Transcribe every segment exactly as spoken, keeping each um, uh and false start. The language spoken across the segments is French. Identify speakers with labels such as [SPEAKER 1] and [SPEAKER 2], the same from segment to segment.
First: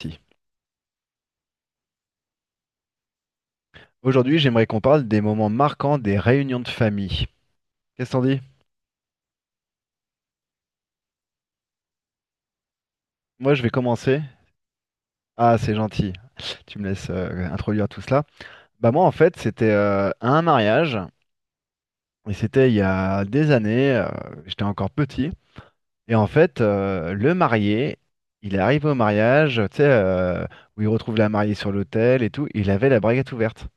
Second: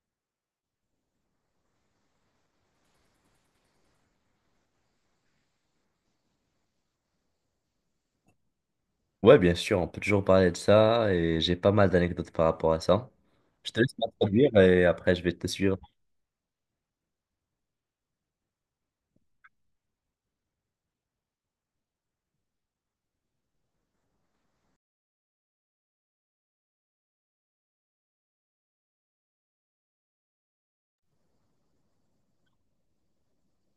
[SPEAKER 1] Si. Aujourd'hui, j'aimerais qu'on parle des moments marquants des réunions de famille. Qu'est-ce qu'on dit?
[SPEAKER 2] Ouais, bien sûr, on peut toujours parler de ça et j'ai pas mal d'anecdotes par rapport à ça.
[SPEAKER 1] Moi, je vais
[SPEAKER 2] Je te laisse
[SPEAKER 1] commencer.
[SPEAKER 2] m'introduire et après je vais te
[SPEAKER 1] Ah, c'est
[SPEAKER 2] suivre.
[SPEAKER 1] gentil. Tu me laisses euh, introduire tout cela. Bah moi, en fait, c'était euh, à un mariage et c'était il y a des années. Euh, j'étais encore petit et en fait, euh, le marié, il arrive au mariage, tu sais, euh, où il retrouve la mariée sur l'autel et tout. Il avait la braguette ouverte.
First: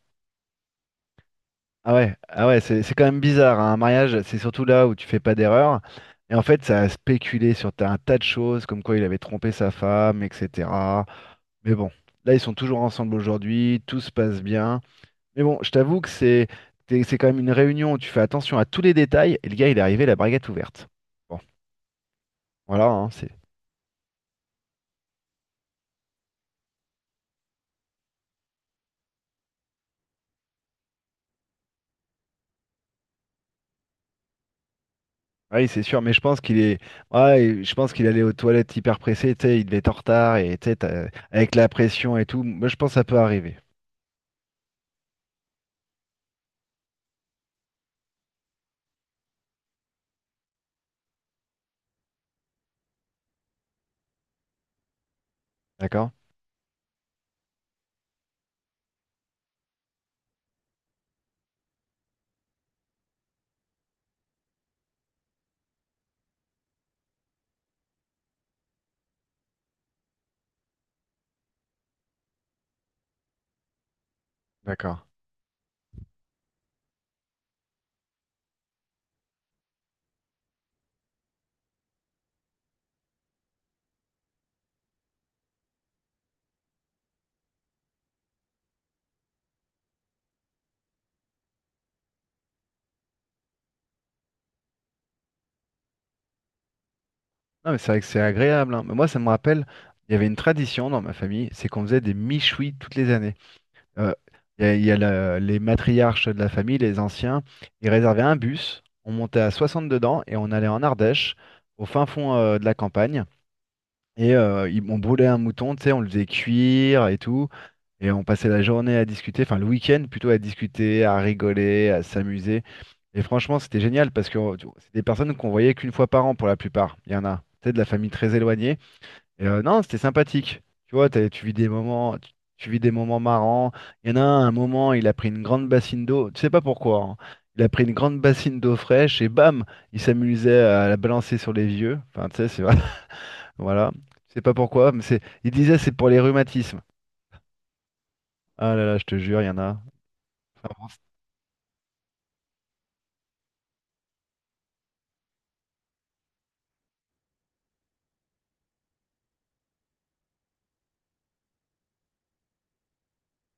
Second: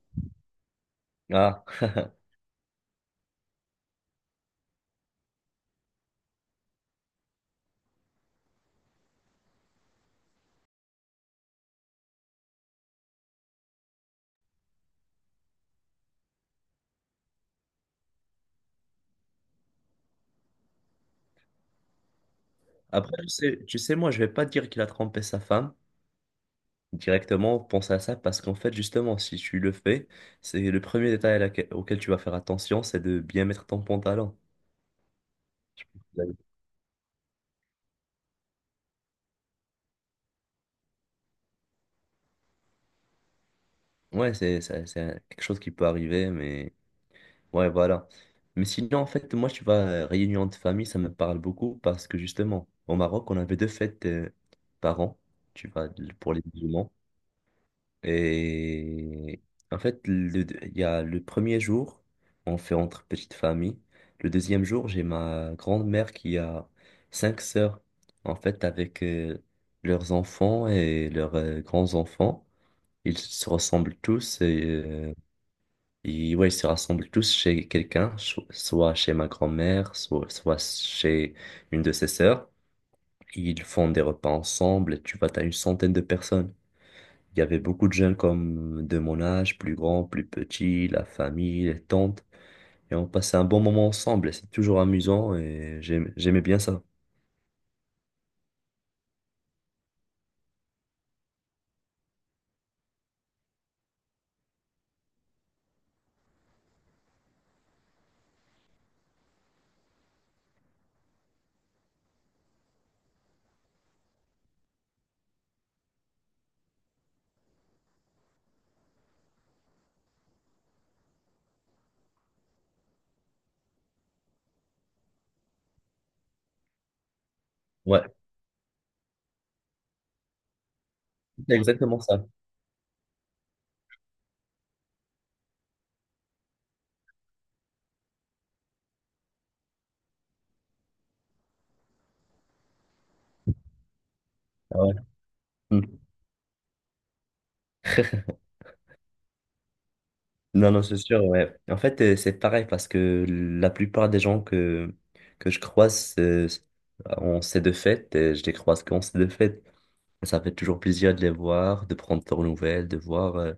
[SPEAKER 2] Ah,
[SPEAKER 1] Ah ouais, ah ouais, c'est c'est quand même bizarre, hein. Un mariage, c'est surtout là où tu fais pas d'erreur. Et en fait, ça a spéculé sur ta- un tas de choses, comme quoi il avait trompé sa femme, et cetera. Mais bon, là, ils sont toujours ensemble aujourd'hui, tout se passe bien. Mais bon, je t'avoue que c'est t'es- c'est quand même une réunion où tu fais attention à tous les détails. Et le gars, il est arrivé la braguette ouverte. Bon, voilà, hein,
[SPEAKER 2] après,
[SPEAKER 1] c'est.
[SPEAKER 2] tu sais, tu sais, moi, je vais pas dire qu'il a trompé sa femme directement, pense à ça parce qu'en fait, justement, si tu le fais, c'est le premier détail à laquelle- auquel tu vas faire attention, c'est de bien mettre ton pantalon.
[SPEAKER 1] Ah oui, c'est sûr, mais je pense qu'il est. Ouais, je pense qu'il allait aux toilettes hyper pressé, tu sais, il devait être en retard et tu sais, t'as- avec la pression et tout. Moi, je pense que ça peut arriver.
[SPEAKER 2] Ouais, c'est, c'est, c'est quelque chose qui peut arriver, mais ouais, voilà. Mais sinon, en fait, moi, tu vois, euh, réunion de famille, ça me parle beaucoup parce que justement, au Maroc, on avait deux fêtes euh, par an, tu vois,
[SPEAKER 1] D'accord?
[SPEAKER 2] le- pour les musulmans. Et en fait, le- il y a le premier jour, on fait entre petites familles. Le deuxième jour, j'ai ma grand-mère qui a cinq sœurs, en fait, avec euh, leurs enfants et leurs euh, grands-enfants. Ils se ressemblent tous et
[SPEAKER 1] D'accord.
[SPEAKER 2] euh, ils, ouais, ils se rassemblent tous chez quelqu'un, cho- soit chez ma grand-mère, soit, soit chez une de ses sœurs. Ils font des repas ensemble. Tu vois, t'as une centaine de personnes. Il y avait beaucoup de jeunes comme de mon âge, plus grands, plus petits, la famille, les tantes. Et on passait un bon moment ensemble. Et c'est toujours amusant et j'aime- j'aimais bien ça.
[SPEAKER 1] Non, mais c'est vrai que c'est agréable, hein. Mais moi, ça me rappelle, il y avait une tradition dans ma famille, c'est qu'on faisait des michouis toutes les années. Euh, il y a, il y a la- les matriarches de la famille, les anciens, ils réservaient un bus, on montait à soixante dedans et on allait en Ardèche, au fin fond euh, de la campagne. Et euh, ils- on brûlait un mouton, tu sais, on le faisait cuire et tout. Et on passait la journée à discuter, enfin le week-end plutôt à discuter, à rigoler, à s'amuser. Et franchement, c'était génial parce que euh, tu- c'est des personnes qu'on voyait qu'une fois par an pour la plupart. Il y en a, tu sais, de la
[SPEAKER 2] Ouais,
[SPEAKER 1] famille très éloignée. Et euh, non, c'était sympathique. Tu vois, t'as- tu vis
[SPEAKER 2] c'est
[SPEAKER 1] des
[SPEAKER 2] exactement
[SPEAKER 1] moments,
[SPEAKER 2] ça.
[SPEAKER 1] tu, tu vis des moments marrants. Il y en a un, un moment, il a pris une grande bassine d'eau. Tu sais pas pourquoi, hein. Il a pris une grande bassine d'eau fraîche et bam, il s'amusait à la balancer sur les vieux. Enfin, tu sais, c'est voilà. Je sais pas
[SPEAKER 2] Ah
[SPEAKER 1] pourquoi,
[SPEAKER 2] ouais.
[SPEAKER 1] mais c'est. Il disait
[SPEAKER 2] Mmh.
[SPEAKER 1] c'est pour les rhumatismes. Ah là là, je te jure, il y en a.
[SPEAKER 2] Non,
[SPEAKER 1] Enfin,
[SPEAKER 2] non,
[SPEAKER 1] bon,
[SPEAKER 2] c'est
[SPEAKER 1] c'est-
[SPEAKER 2] sûr, ouais. En fait, euh, c'est pareil parce que la plupart des gens que, que je croise euh, en ces deux fêtes, euh, je les croise qu'en ces deux fêtes. Ça fait toujours plaisir de les voir, de prendre leurs nouvelles, de voir. euh,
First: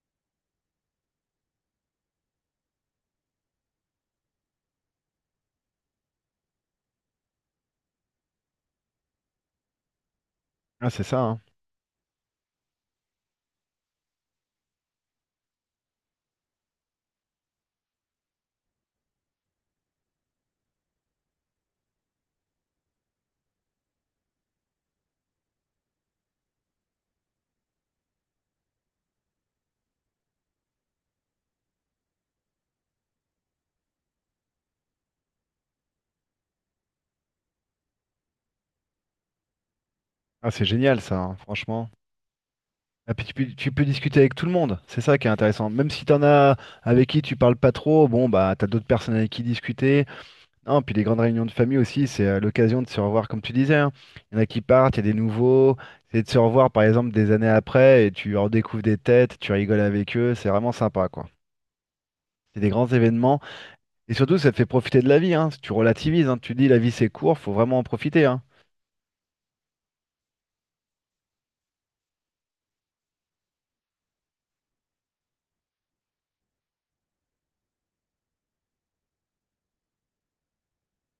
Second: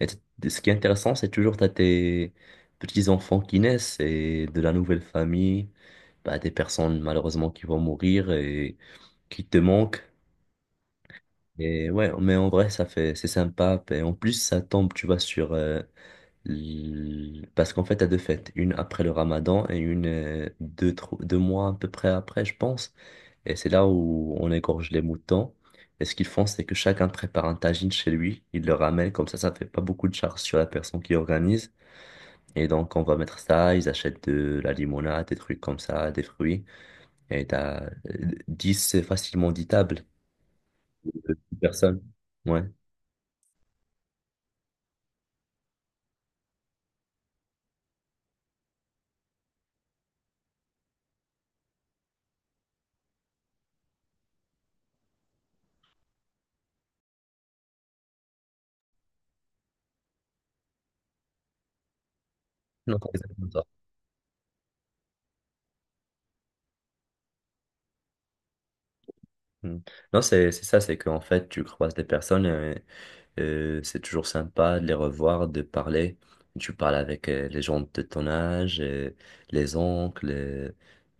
[SPEAKER 2] et t- ce qui est intéressant, c'est toujours t'as tes petits-enfants qui naissent et de la nouvelle famille, bah, des personnes malheureusement qui vont mourir et qui te manquent.
[SPEAKER 1] Ah, c'est ça, hein.
[SPEAKER 2] Et ouais, mais en vrai, ça fait, c'est sympa. Et en plus, ça tombe, tu vois, sur. euh, l- parce qu'en fait, t'as deux fêtes, une après le Ramadan et une euh, deux, tro- deux mois à peu près après, je pense. Et c'est là où on égorge les moutons. Et ce qu'ils font, c'est que chacun prépare un tagine chez lui, il le ramène, comme ça, ça fait pas beaucoup de charge sur la personne qui organise. Et donc, on va mettre ça, ils achètent de la limonade, des trucs comme ça, des fruits. Et t'as euh, dix, facilement dix tables,
[SPEAKER 1] Ah, c'est génial ça, hein, franchement.
[SPEAKER 2] personnes. Ouais.
[SPEAKER 1] Et puis tu peux, tu peux discuter avec tout le monde, c'est ça qui est intéressant. Même si t'en as avec qui tu parles pas trop, bon bah t'as d'autres personnes avec qui discuter. Non, puis les grandes réunions de famille aussi, c'est euh, l'occasion de se revoir comme tu disais, hein. Il y en a qui partent, il y a des nouveaux. C'est de se revoir par exemple des années après et tu redécouvres des têtes, tu rigoles avec eux, c'est vraiment sympa quoi. C'est des grands
[SPEAKER 2] Non.
[SPEAKER 1] événements. Et surtout, ça te fait profiter de la vie, hein. Tu relativises, hein. Tu dis la vie c'est court, faut vraiment en profiter, hein.
[SPEAKER 2] Mm. Non, c'est c'est ça, c'est qu'en fait, tu croises des personnes, euh, euh, c'est toujours sympa de les revoir, de parler. Tu parles avec euh, les gens de ton âge, euh, les oncles, euh,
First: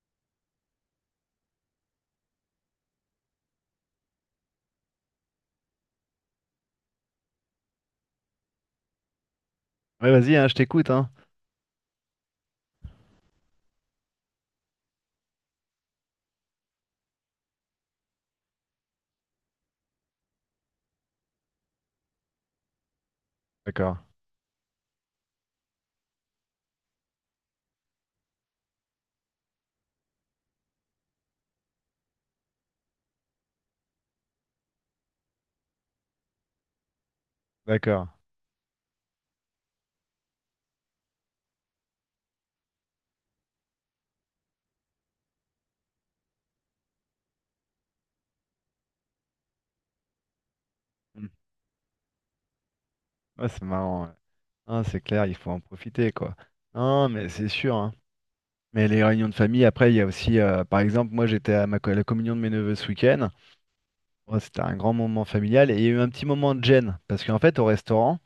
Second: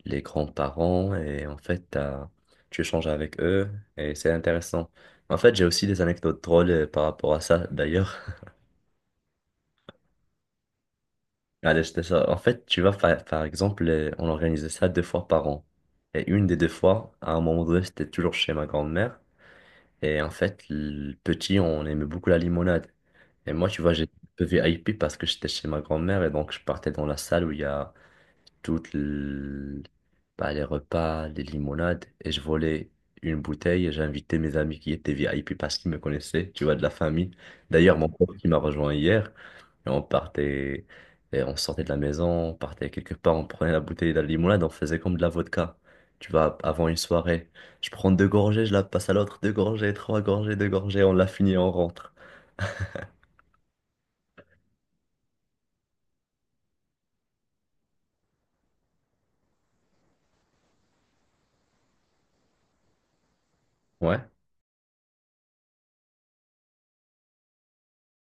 [SPEAKER 2] les grands-parents, et en fait, t'as- tu échanges avec eux, et c'est intéressant. En fait, j'ai aussi des anecdotes drôles euh, par rapport à ça, d'ailleurs.
[SPEAKER 1] Ouais, vas-y, hein, je t'écoute, hein.
[SPEAKER 2] Allez, je te sors. En fait, tu vois, par, par exemple, euh, on organisait ça deux fois par an. Et une des deux fois, à un moment donné, c'était toujours chez ma grand-mère. Et en fait, le petit, on aimait beaucoup la limonade. Et moi, tu vois,
[SPEAKER 1] D'accord,
[SPEAKER 2] j'étais un peu V I P parce que j'étais chez ma grand-mère et donc je partais dans la salle où il y a toutes l- bah, les repas, les limonades et je volais une bouteille et j'invitais mes amis qui étaient V I P parce qu'ils me connaissaient, tu vois, de la famille. D'ailleurs,
[SPEAKER 1] d'accord.
[SPEAKER 2] mon pote qui m'a rejoint hier, et on partait, et on sortait de la maison, on partait quelque part, on prenait la bouteille de la limonade, on faisait comme de la vodka. Tu vois, avant une soirée, je prends deux gorgées, je la passe à l'autre, deux gorgées, trois gorgées, deux gorgées, on la
[SPEAKER 1] Hmm.
[SPEAKER 2] finit, on rentre.
[SPEAKER 1] Ouais, c'est marrant, ouais. Ah, c'est clair, il faut en profiter, quoi. Non, mais c'est sûr, hein. Mais les réunions de famille, après, il y a aussi, euh, par exemple, moi j'étais à ma co- la communion de mes neveux ce week-end.
[SPEAKER 2] Ouais.
[SPEAKER 1] Bon, c'était un grand moment familial et il y a eu un petit moment de gêne parce qu'en fait, au restaurant,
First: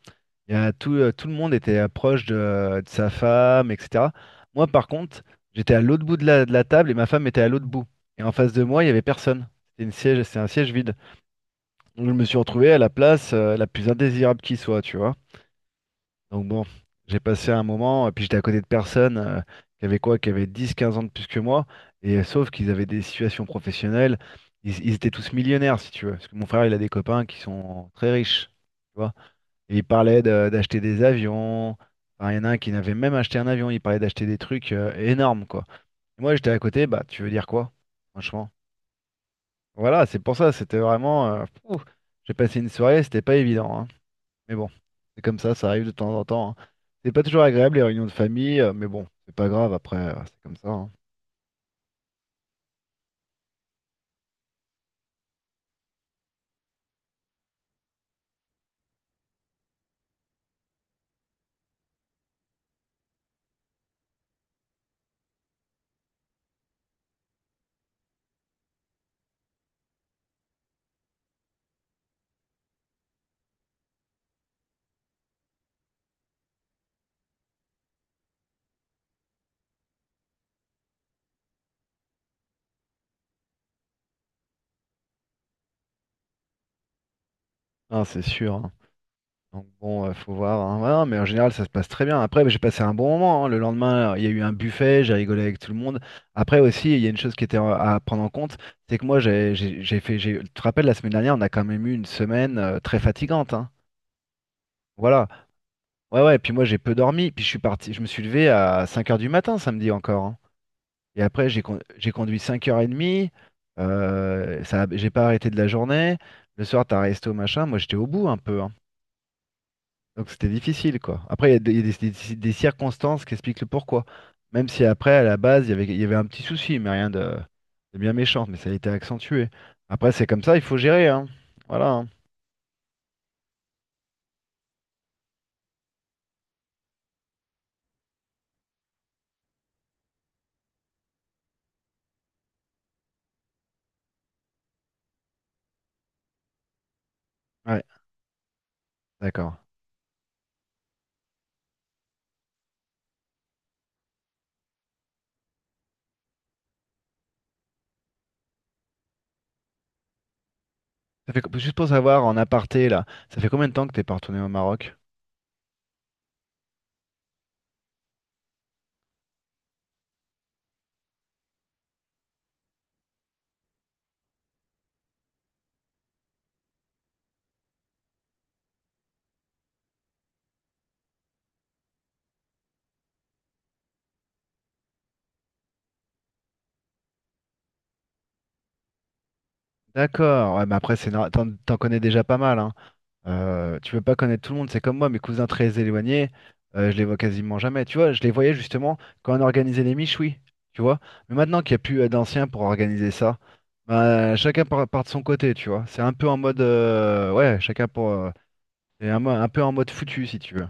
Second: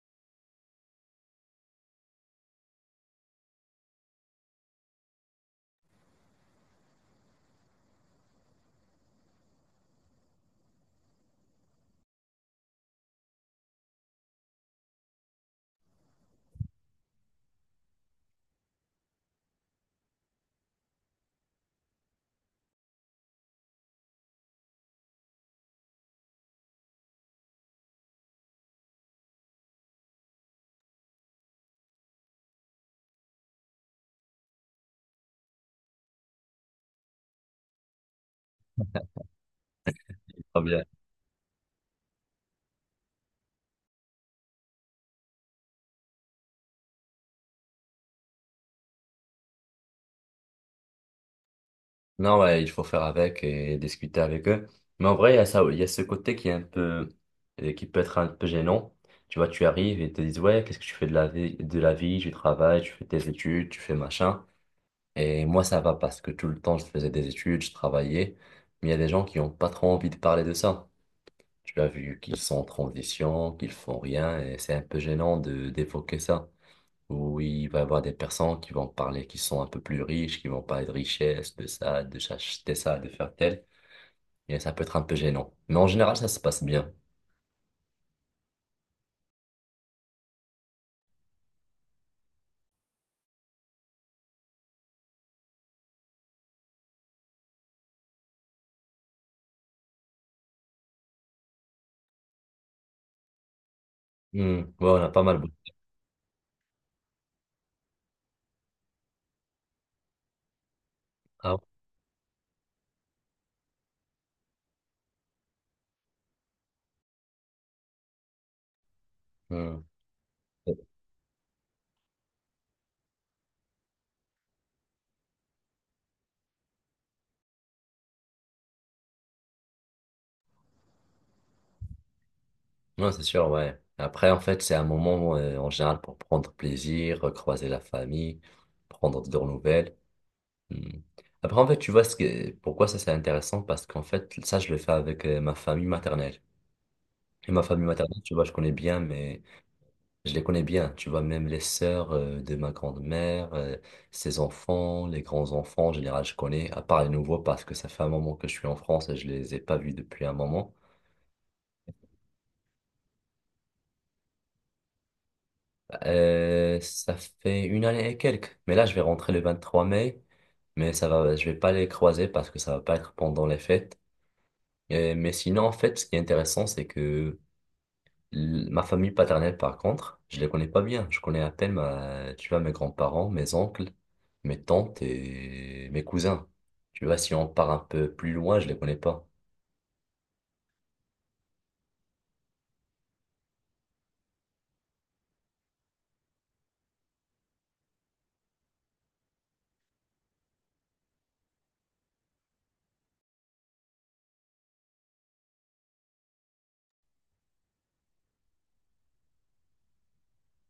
[SPEAKER 1] il y a tout, euh, tout le monde était euh, proche de, euh, de sa femme, et cetera. Moi, par contre, j'étais à l'autre bout de la, de la table et ma femme était à l'autre bout. Et en face de moi, il n'y avait personne. C'était une siège, c'est un siège vide. Donc, je me suis retrouvé à la place euh, la plus indésirable qui soit, tu vois. Donc, bon, j'ai passé un moment, et puis j'étais à côté de personnes euh, qui avaient quoi, qui avaient dix quinze ans de plus que moi. Et euh, sauf qu'ils avaient des situations professionnelles. Ils, ils étaient tous millionnaires, si tu veux. Parce que mon frère, il a des copains qui sont très riches, tu vois. Et il parlait de- d'acheter des avions. Enfin, il y en a un qui n'avait même acheté un avion. Il parlait d'acheter des trucs euh, énormes, quoi. Et moi, j'étais à côté. Bah, tu veux dire quoi, franchement? Voilà, c'est pour ça.
[SPEAKER 2] Pas
[SPEAKER 1] C'était
[SPEAKER 2] bien.
[SPEAKER 1] vraiment. euh, fou. J'ai passé une soirée. C'était pas évident, hein. Mais bon, c'est comme ça. Ça arrive de temps en temps, hein. C'est pas toujours agréable les réunions de famille, euh, mais bon, c'est pas grave. Après, euh, c'est comme ça, hein.
[SPEAKER 2] Non, ouais, il faut faire avec et discuter avec eux. Mais en vrai, il y a ça, il y a ce côté qui est un peu, euh, qui peut être un peu gênant. Tu vois, tu arrives et ils te disent, ouais, qu'est-ce que tu fais de la vie, de la vie, tu travailles, tu fais tes études, tu fais machin. Et moi, ça va parce que tout le temps, je faisais des études, je travaillais. Mais il y a des gens qui n'ont pas trop envie de parler de ça. Tu as vu qu'ils sont en transition, qu'ils font rien, et c'est un peu gênant de d'évoquer ça. Où il va y avoir des personnes qui vont parler, qui sont un peu plus riches, qui vont parler de richesse, de ça, de s'acheter ça, de faire tel. Et ça peut être un peu gênant. Mais en général, ça se passe bien.
[SPEAKER 1] Ah, c'est sûr, hein. Donc bon, euh, faut voir, hein. Ouais, non, mais en général, ça se passe très bien. Après, bah, j'ai passé un bon moment, hein. Le lendemain, il y a eu un buffet, j'ai rigolé avec tout le monde. Après aussi, il y a une chose qui était euh, à prendre en compte, c'est que moi, j'ai j'ai- j'ai fait. j'ai- Tu te rappelles, la semaine dernière, on a quand même eu une semaine euh, très fatigante, hein.
[SPEAKER 2] Hmm. Ouais, on a pas
[SPEAKER 1] Voilà.
[SPEAKER 2] mal.
[SPEAKER 1] Ouais, ouais. Puis moi, j'ai peu dormi. Puis je suis parti. Je me suis levé à cinq heures du matin samedi encore, hein. Et après,
[SPEAKER 2] Ah.
[SPEAKER 1] j'ai con- j'ai conduit cinq heures trente. Euh, ça, j'ai pas arrêté de la journée. Le soir, t'as resté au machin. Moi, j'étais au bout un peu, hein.
[SPEAKER 2] Ouais. Hmm.
[SPEAKER 1] Donc c'était difficile, quoi. Après, il y a, des, il y a des- des- des circonstances qui expliquent le pourquoi. Même si après, à la base, il y avait, il y avait un petit souci, mais rien de, de bien méchant, mais ça a été accentué. Après, c'est comme ça, il faut gérer, hein. Voilà, hein.
[SPEAKER 2] Non, c'est sûr, ouais. Après, en fait, c'est un moment euh, en général pour prendre plaisir, croiser la famille, prendre de leurs nouvelles. Hmm. Après, en fait, tu vois ce que, pourquoi ça c'est intéressant? Parce qu'en fait, ça, je le fais avec euh, ma famille maternelle. Et ma
[SPEAKER 1] Ouais,
[SPEAKER 2] famille maternelle, tu vois, je connais bien, mais
[SPEAKER 1] d'accord.
[SPEAKER 2] je les connais bien. Tu vois, même les sœurs euh, de ma grand-mère, euh, ses enfants, les grands-enfants, en général, je connais, à part les nouveaux, parce que ça fait un moment que je suis en France et je les ai pas vus depuis un moment.
[SPEAKER 1] Ça fait, co- juste pour savoir, en aparté, là, ça fait combien de temps que t'es pas retourné au Maroc?
[SPEAKER 2] Euh, ça fait une année et quelques. Mais là, je vais rentrer le vingt-trois mai. Mais ça va, je vais pas les croiser parce que ça va pas être pendant les fêtes. Euh, mais sinon, en fait, ce qui est intéressant, c'est que l- ma famille paternelle, par contre, je les connais pas bien. Je connais à peine ma, tu vois, mes grands-parents, mes oncles, mes tantes et mes cousins. Tu vois, si on part un peu plus loin, je les connais pas.
[SPEAKER 1] D'accord, ouais, mais après, c'est nor- t'en, t'en connais déjà pas mal, hein. Euh, tu peux pas connaître tout le monde, c'est comme moi, mes cousins très éloignés, euh, je les vois quasiment jamais. Tu vois, je les voyais justement quand on organisait les miches, oui, tu vois. Mais maintenant qu'il n'y a plus euh, d'anciens pour organiser ça, bah, chacun part, part de son côté, tu vois. C'est un peu en mode, euh, ouais, chacun pour, euh, c'est un, mo- un peu en mode foutu, si tu veux.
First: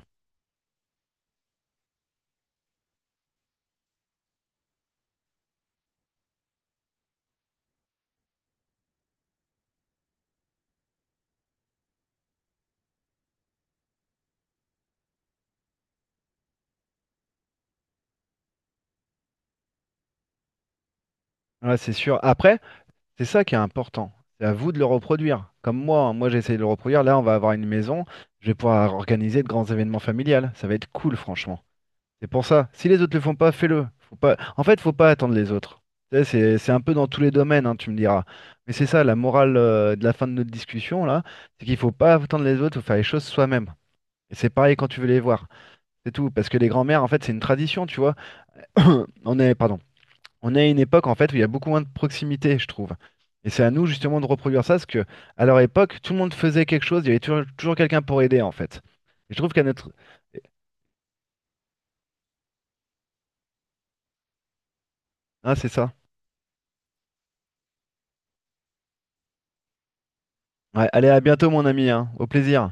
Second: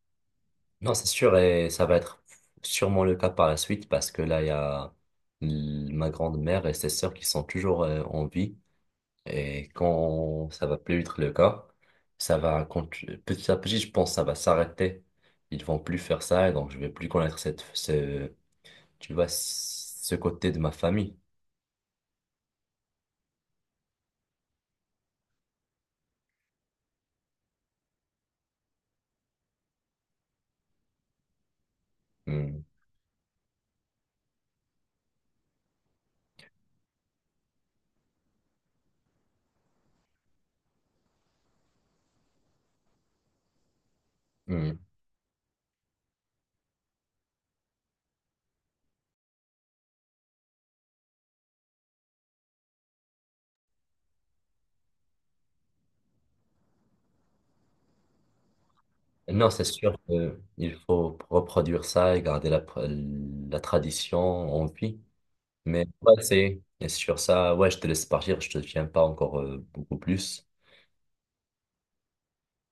[SPEAKER 2] Non, c'est sûr, et ça va être sûrement le cas par la suite parce que là, il y a l- ma grande-mère et ses sœurs qui sont toujours euh, en vie. Et quand ça va plus être le cas, ça va continuer. Petit à petit, je pense, que ça va s'arrêter. Ils vont plus faire ça et donc je vais plus connaître cette, ce, tu vois, ce côté de ma famille.
[SPEAKER 1] Ouais, c'est sûr. Après, c'est ça qui est important. C'est à vous de le reproduire. Comme moi, hein, moi j'ai essayé de le reproduire. Là, on va avoir une maison. Je vais pouvoir organiser de grands événements familiales. Ça va être cool, franchement. C'est pour
[SPEAKER 2] Hmm.
[SPEAKER 1] ça. Si les autres le font pas, fais-le. Faut pas... En fait, faut pas attendre les autres. Tu sais, C'est c'est un peu dans tous les domaines, hein, tu me diras. Mais c'est ça, la morale euh, de la fin de notre discussion, là, c'est qu'il faut pas attendre les autres, faut faire les choses soi-même. Et c'est
[SPEAKER 2] Hmm.
[SPEAKER 1] pareil quand tu veux les voir. C'est tout. Parce que les grands-mères, en fait, c'est une tradition, tu vois. On est, pardon. On est à une époque en fait où il y a beaucoup moins de proximité, je trouve. Et c'est à nous justement de reproduire ça, parce que à leur époque, tout le monde faisait quelque chose, il y avait toujours, toujours quelqu'un pour aider en fait. Et je
[SPEAKER 2] Non,
[SPEAKER 1] trouve qu'à
[SPEAKER 2] c'est
[SPEAKER 1] notre...
[SPEAKER 2] sûr qu'il faut reproduire ça et garder la, la tradition en vie.
[SPEAKER 1] Ah, c'est
[SPEAKER 2] Mais
[SPEAKER 1] ça.
[SPEAKER 2] ouais, c'est et sur ça, ouais, je te laisse partir, je te tiens pas encore euh, beaucoup plus.
[SPEAKER 1] Ouais, allez, à bientôt mon ami, hein. Au plaisir.